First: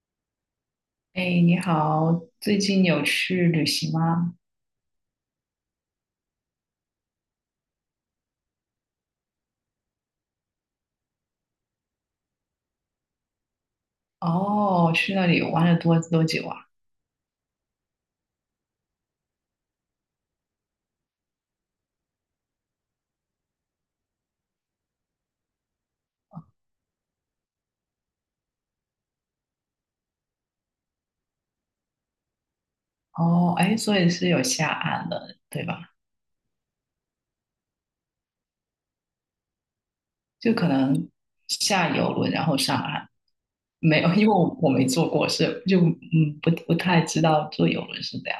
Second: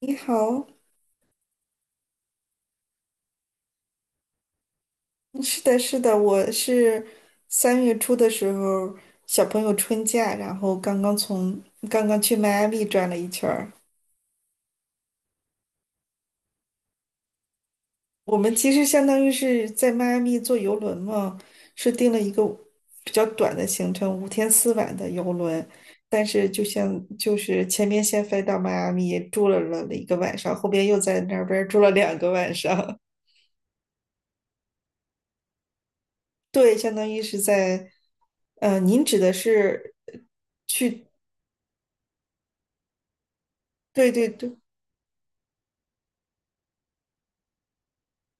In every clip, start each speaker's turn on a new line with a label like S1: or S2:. S1: 你好。
S2: 哎，你好，最近有去旅行吗？
S1: 嗯，是的，是的，我是3月初的时候，小朋友春假，然后刚刚去迈阿密转了一圈儿。
S2: 哦，去那里玩了多久啊？
S1: 我们其实相当于是在迈阿密坐游轮嘛，是订了一个比较短的行程，五天四晚的游轮。但是就是前面先飞到迈阿密住了一个晚上，后边又在那边儿住了2个晚上。
S2: 哦，哎，所以是有下岸了，对吧？
S1: 对，相当于是在，您指的是
S2: 就可
S1: 去，
S2: 能下游轮然后上岸，没
S1: 对
S2: 有，因
S1: 对
S2: 为我
S1: 对。
S2: 我没坐过，是就不太知道坐游轮是这样。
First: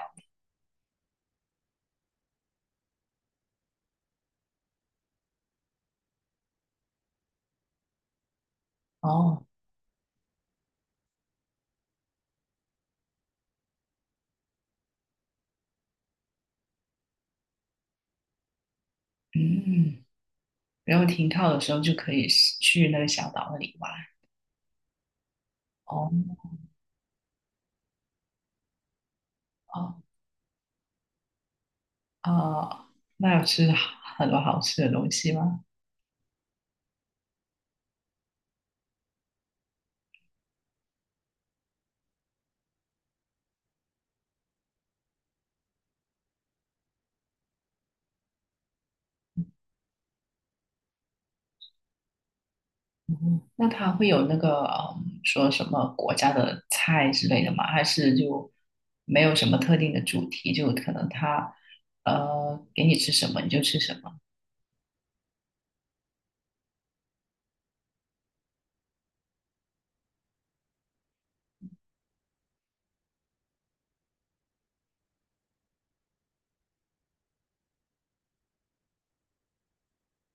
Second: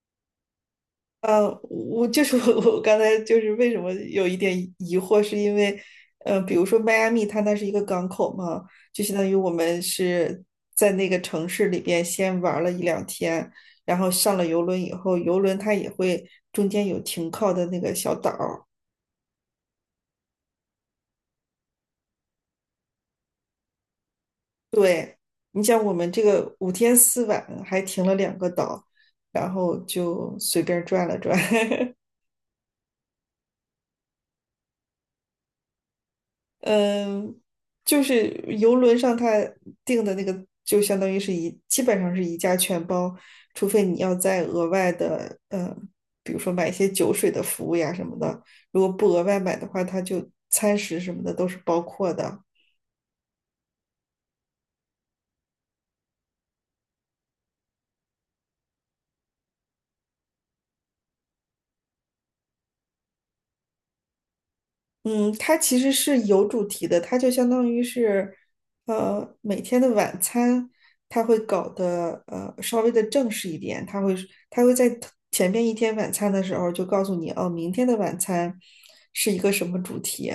S1: 我就是 我刚才就是为什么有一点疑惑，是因为，比如说迈阿密，它那是一个港口嘛，就相当于
S2: 哦，
S1: 我们是在那个城市里边先玩了一两天，然后上了游轮以后，游轮它也会中间有停靠的那个小岛儿。
S2: 嗯，然后停靠的时候就可以去那个小岛那里玩。
S1: 对，你像我们这
S2: 哦
S1: 个五天四晚还停了2个岛，然后
S2: 哦
S1: 就随便转了转。
S2: 哦，那有吃很多好吃的东西吗？
S1: 嗯，就是游轮上他订的那个，就相当于是基本上是一价全包，除非你要再额外的，比如说买一些酒水的服务呀什么的，如果不额外买的话，它就餐食什么的都是包括的。
S2: 那它会有那个说什么国家的菜之类的吗？还是就没有什么特定的主题？就可能它给你吃什么你就吃什么。
S1: 嗯，它其实是有主题的，它就相当于是，每天的晚餐，它会搞得稍微的正式一点，它会在 前面一天晚餐的时候就告诉你，哦，明天的晚餐是一个什么主题，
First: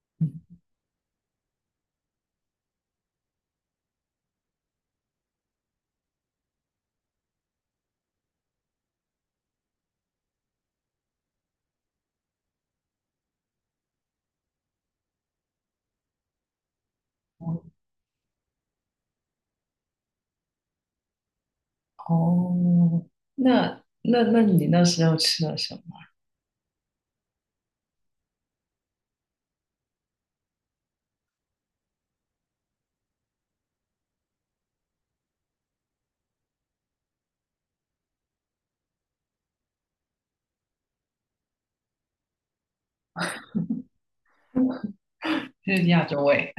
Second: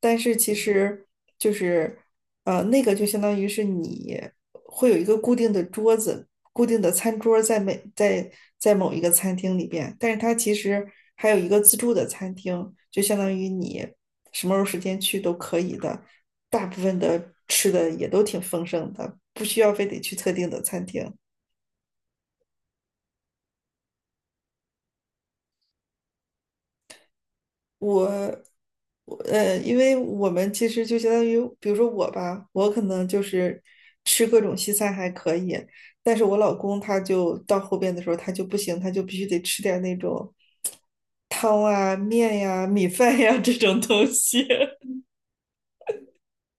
S1: 但是其
S2: 嗯，
S1: 实就是，那个就相当于是你会有一个固定的桌子、固定的餐桌在每在在某一个餐厅里边，但是它其实还有一个自助的餐厅，就相当于你什么时候时间去都可以的，大部分的吃的也都挺丰盛的，不需要非得去特定的餐厅。
S2: 哦，那你那时候吃了什么？
S1: 我，我因为我们其实就相当于，比如说我吧，我可能就是吃各种西餐还可以，但是我老公他就到后边的时候他就不行，他就必须得吃点那种汤啊、面呀、米饭呀这种东西。
S2: 就是亚洲味，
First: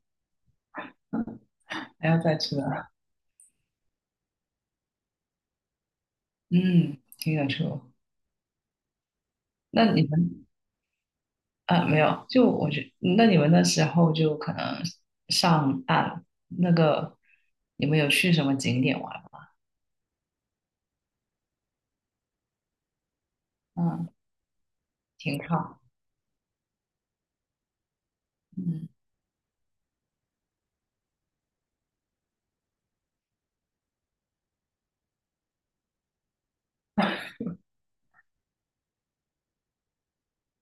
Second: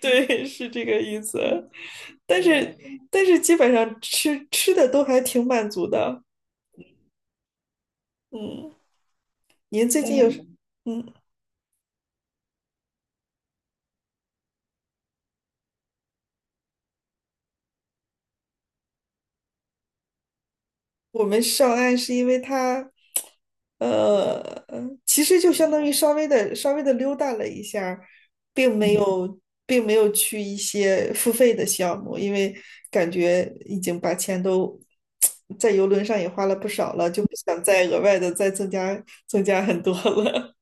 S1: 对，是这个意思。
S2: 还要再
S1: 但
S2: 吃
S1: 是，
S2: 啊？
S1: 但是基本上吃吃的都还挺满足的。
S2: 嗯，听得出。
S1: 嗯，您
S2: 那
S1: 最
S2: 你
S1: 近有什，
S2: 们
S1: 嗯，嗯。
S2: 啊，没有，就我觉那你们那时候就可能上岸那个，你们有去什么景点玩吗？
S1: 我们上岸是因为他，
S2: 嗯，
S1: 呃，其
S2: 挺
S1: 实就相
S2: 好。
S1: 当于稍微的溜达了一下儿。并
S2: 嗯，
S1: 没嗯有并没有去一些付费的项目，因为感觉已经把钱都在游轮上也花了不少了，就不想再额外的再增加很多了。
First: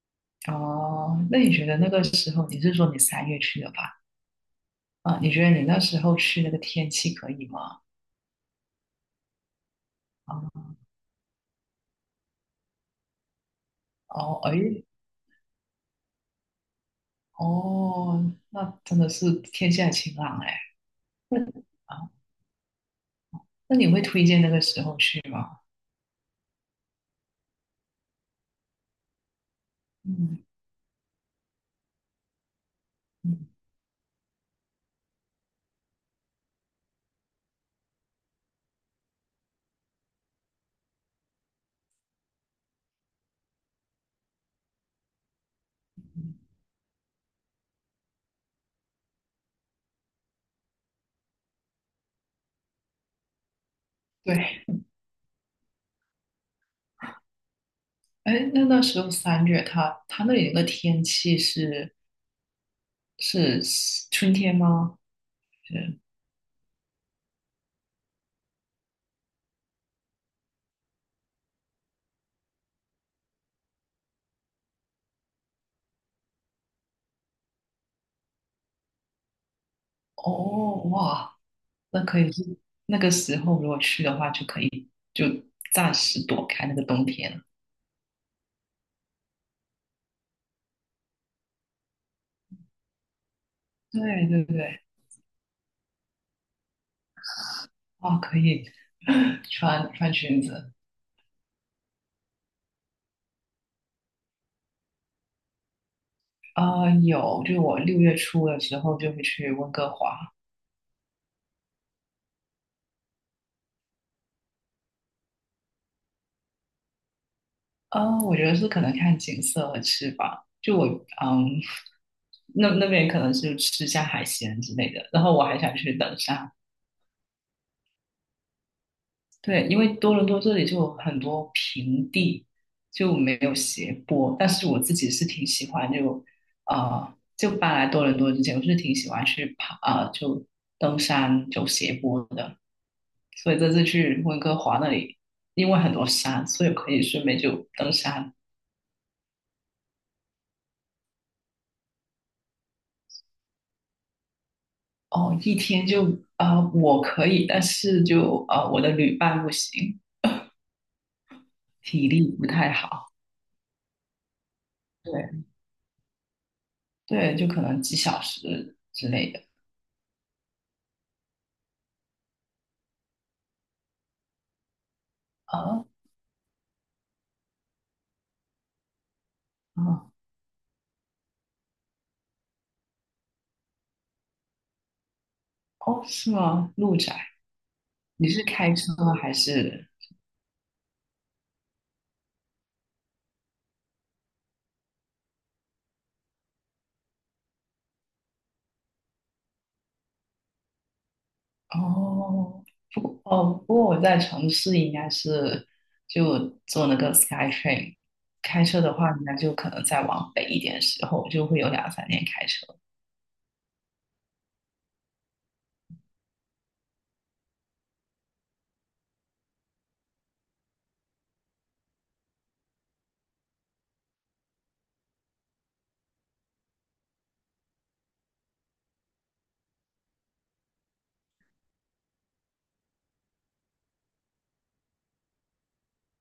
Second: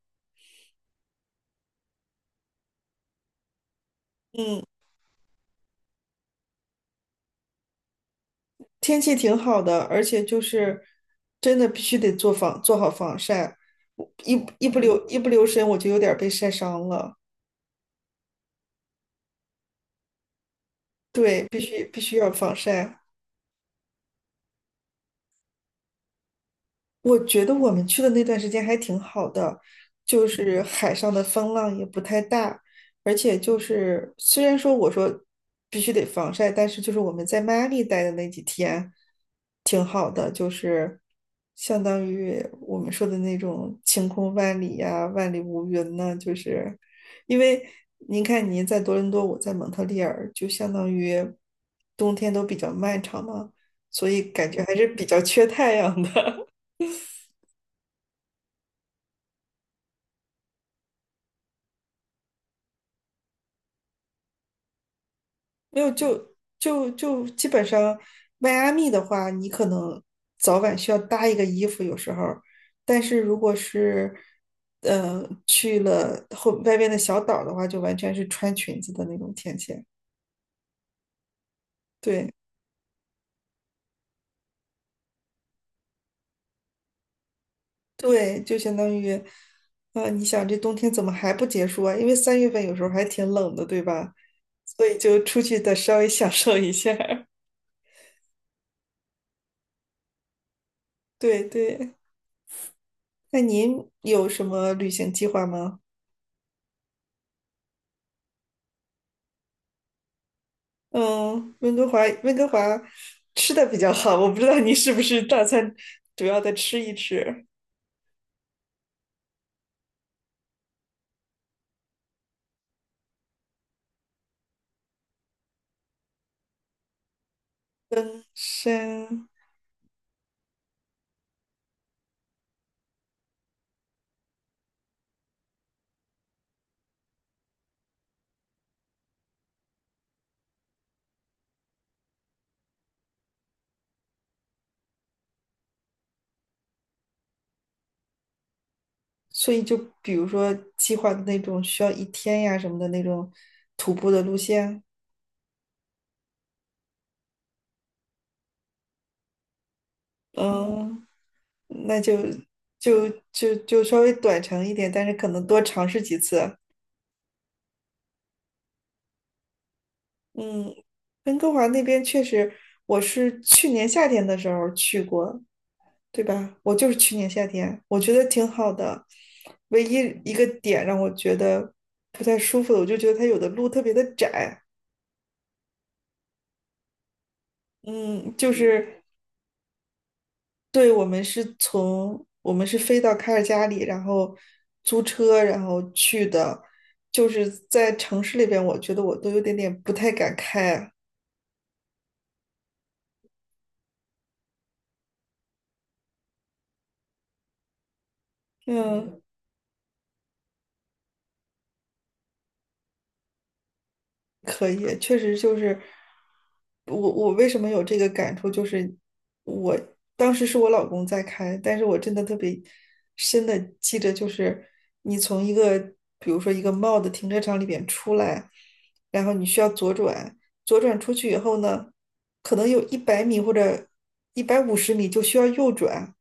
S2: 哦，那你觉得那个时候你是说你三月去的吧？
S1: 嗯，
S2: 啊，你觉得你那时候去那个天气可以吗？
S1: 天气挺好的，而且就
S2: 啊，
S1: 是真的必须得做好防晒，我一
S2: 哦，哎，
S1: 一不留一不留神我就有点儿被晒伤了。
S2: 哦，那真的是天气还晴朗哎。那
S1: 对，必须必
S2: 啊，
S1: 须要防晒。
S2: 那你会推荐那个时候去吗？
S1: 我觉得我们去的那段时间还挺好的，就
S2: 嗯
S1: 是海上的风浪也不太大，而且
S2: 嗯，
S1: 就是虽然说我说必须得防晒，但是就是我们在迈阿密待的那几天挺好的，就是相当于我们说的那种晴空万里呀、万里无云呢，就是因为您看您在多伦多，我在蒙特利尔，就相当于冬天都比较漫长嘛，所以感觉
S2: 对，
S1: 还是比较缺太阳的。
S2: 哎，那那时候三月它，那里那个天气是春天吗？
S1: 没有，
S2: 是，
S1: 就基本上，迈阿密的话，你可能早晚需要搭一个衣服，有时候儿但是如果是，去了后外边的小岛的话，就完全是穿裙子的那种天气。
S2: 哦，哇，那可以
S1: 对
S2: 是那个时候如果去的话，就可以就暂时躲开那个冬天。
S1: 对，就相当于，你想这冬天怎么还不结束啊？因为3月份有时候还挺冷的，对
S2: 对
S1: 吧？
S2: 对对，
S1: 所以就出去的稍微 享受一下儿。
S2: 哦，可以 穿穿裙子。
S1: 对对，那您有什么旅行计划吗？
S2: 啊、有，就我6月初的时候就会去温哥华。
S1: 温哥华吃的比较好，我不知道你是不是大餐主要的吃一吃。
S2: 啊、我觉得是可能看景色和吃吧。就我嗯，那那边可能是吃下海鲜之类的，然后我还想去登山。
S1: 登山，
S2: 对，因为多伦多这里就有很多平地，就没有斜坡。但是我自己是挺喜欢就搬来多伦多之前，我是挺喜欢去爬，就登山走斜坡的。所以这次去温哥华那里，因为很多山，所以可以顺便就登山。
S1: 所以就比如说计划的那种需要一天呀什么的那种徒步的路线，
S2: 哦，一天就我可以，但是就我的旅伴不行，
S1: 嗯，那
S2: 体
S1: 就
S2: 力不太
S1: 就
S2: 好。
S1: 就就稍微短程一点，但是可
S2: 对
S1: 能多尝试几次。
S2: 对，就可能几小时之类的
S1: 嗯，温哥华那边确实，我是去年夏天的时候去过，
S2: 啊。
S1: 对吧？我就是去年夏天，我觉得挺好的。唯一
S2: 啊
S1: 一个点让我觉得不太舒服的，我就觉得它有的路特别的窄。
S2: 哦，是吗？路窄，你
S1: 嗯，
S2: 是
S1: 就
S2: 开车
S1: 是
S2: 还是？
S1: 对我们是飞到卡尔加里，然后租车，然后去的，就是在城市里边，我觉得我都有点点不太敢开。
S2: 哦，不过我在城市应该是就坐那个 SkyTrain，开车的话，
S1: 嗯，
S2: 应该就可能再往北一点的时候，就会有两三天开车。
S1: 可以，确实就是我为什么有这个感触，就是我当时是我老公在开，但是我真的特别深的记着，就是你从一个比如说一个 m a 的停车场里边出来，然后你需要左转，左转出去以后呢，可能有100米或者150米就需要右转，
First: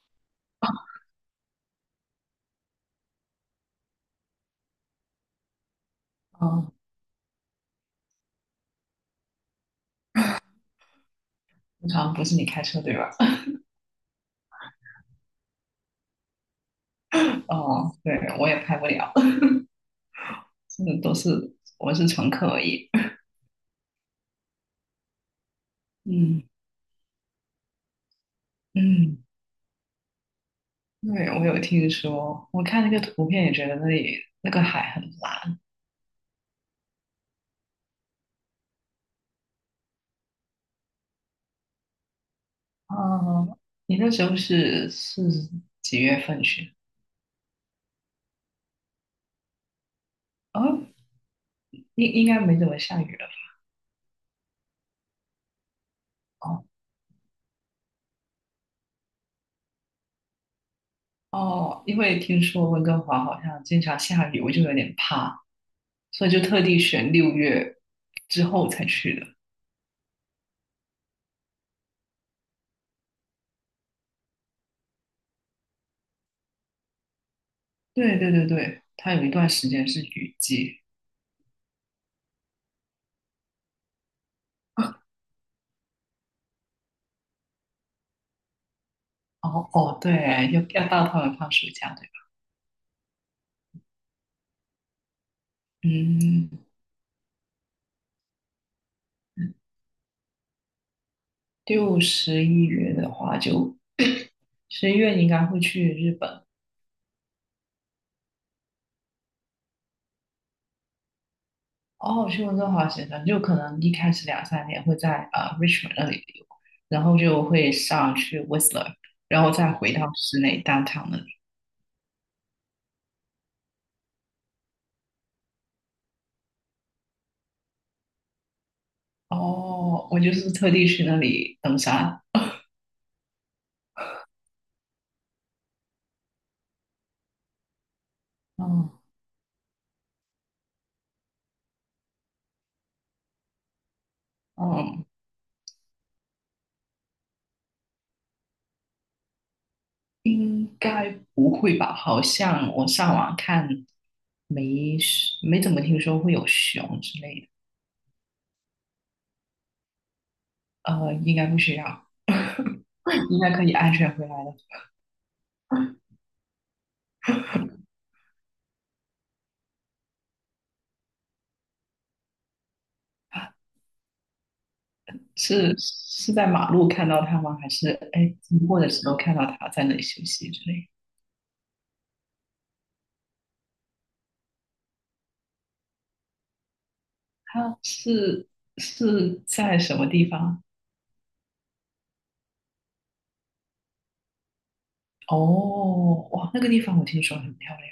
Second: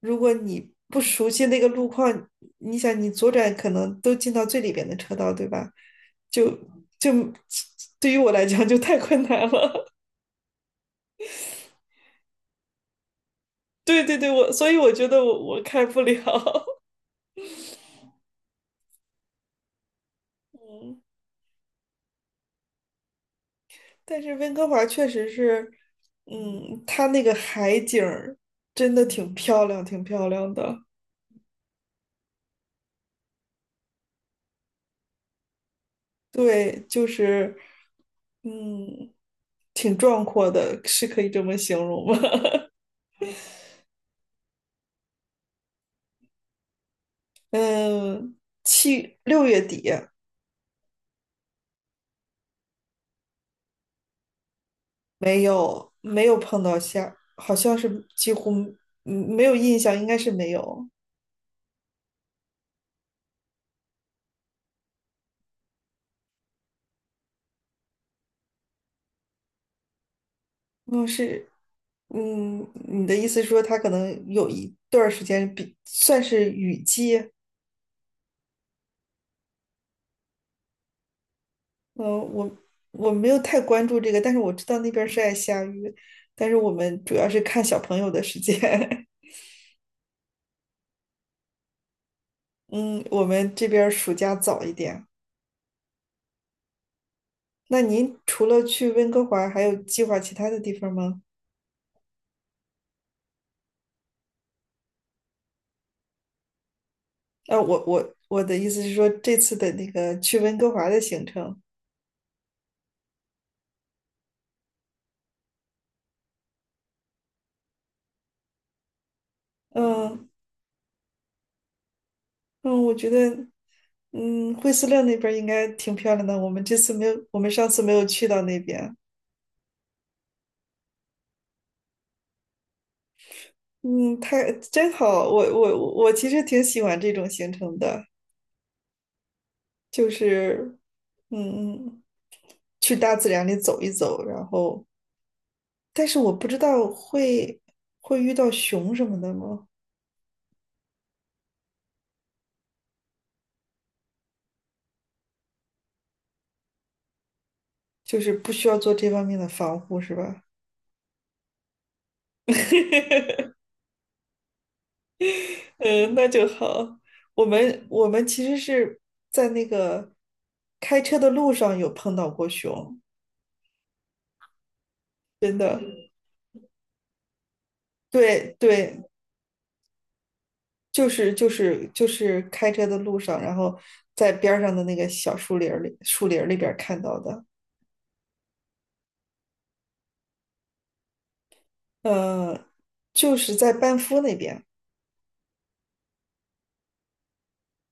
S1: 如果你不熟悉那个路况，你想你左转可能都进到最里边的车道，对吧？就
S2: 哦，
S1: 就对于我来讲就太困难了。
S2: 通常不是你开车对吧？
S1: 对对对，我所以我觉得我开不了。
S2: 哦，对，我也开不了，这
S1: 嗯，
S2: 都是我是乘客而已。
S1: 但是温哥华确实是，
S2: 嗯
S1: 嗯，它那个海景儿真的
S2: 嗯，
S1: 挺漂亮，挺漂亮的。
S2: 对，我有听说，我看那个图片也觉得那里那个海很蓝。
S1: 对，就是，嗯，挺壮阔的，是可以这么形容吗？
S2: 哦，你那时候是几月份去？
S1: 嗯，6月底。
S2: 啊，应该没怎么下雨了。
S1: 没有没有碰
S2: 哦
S1: 到下，好像是几乎没有印象，应该是没有。
S2: 哦，因为听说温哥华好像经常下雨，我就有点怕，所以就特地选六月之后才去的。
S1: 嗯，是，嗯，你的意思是说他可能有一段儿时间算是雨季，
S2: 对对对对，它有一段时间是雨季。
S1: 嗯，我我没有太关注这个，但是我知道那边儿是爱下雨，但是我们主要是看小朋友的时间。
S2: 哦哦，对，要到他们放暑假，对吧？
S1: 嗯，我们这边儿暑假早一点。
S2: 嗯，
S1: 那您除了去温哥华，还有计划其他的地方吗？
S2: 六十一月的话就，十一月你应该会去日本。
S1: 啊，我的意思是说这次的那个去温哥华的行程，
S2: 哦，休斯顿滑雪生就可能一开始两三年会在Richmond 那里溜，然后就会上去 Whistler，然后再回到
S1: 嗯
S2: 室内 downtown 那里。
S1: 嗯，我觉得。嗯，惠斯勒那边儿应该挺漂亮的。我们这次没有，我们上次没有去到那边。
S2: 哦，我就是特地去那里登山。
S1: 嗯，太真好。我其实挺喜欢这种行程的，
S2: 嗯
S1: 就是，嗯嗯，去大自然里走一走。然后，
S2: 嗯，
S1: 但是我不知道会遇到熊什么的吗？
S2: 应该不会吧？好像我上网看没没怎么听说会有熊之类的。
S1: 就是不需要做这方面的防护，是吧？
S2: 应该不需要，应该可 以安全回来的。
S1: 嗯，那就好。我们其实是在那个开车的路上有碰到过熊。真
S2: 是
S1: 的，
S2: 是在马路看到他吗？还是哎
S1: 对
S2: 经过的
S1: 对，
S2: 时候看到他在那里休息之类的？
S1: 就是开车的路上，然后在边上的那个小树林儿里，树林儿里边儿看到的，
S2: 他是是在什么地方？
S1: 呃，就是在班夫那边，
S2: 哦，哇，那个地方我听说很漂亮。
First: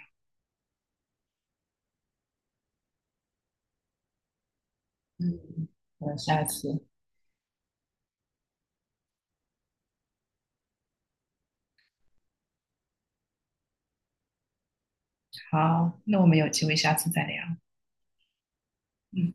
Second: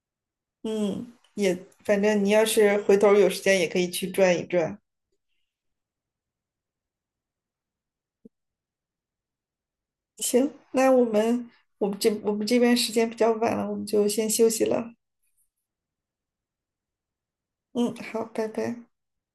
S1: 嗯，也反正你要是回头有时间也可以去转一转。
S2: 嗯，我下次。
S1: 行，那我们这边时间比较晚了，我们就先休息了。
S2: 好，那我们有机会下次再聊。
S1: 嗯，好，拜拜。
S2: 嗯。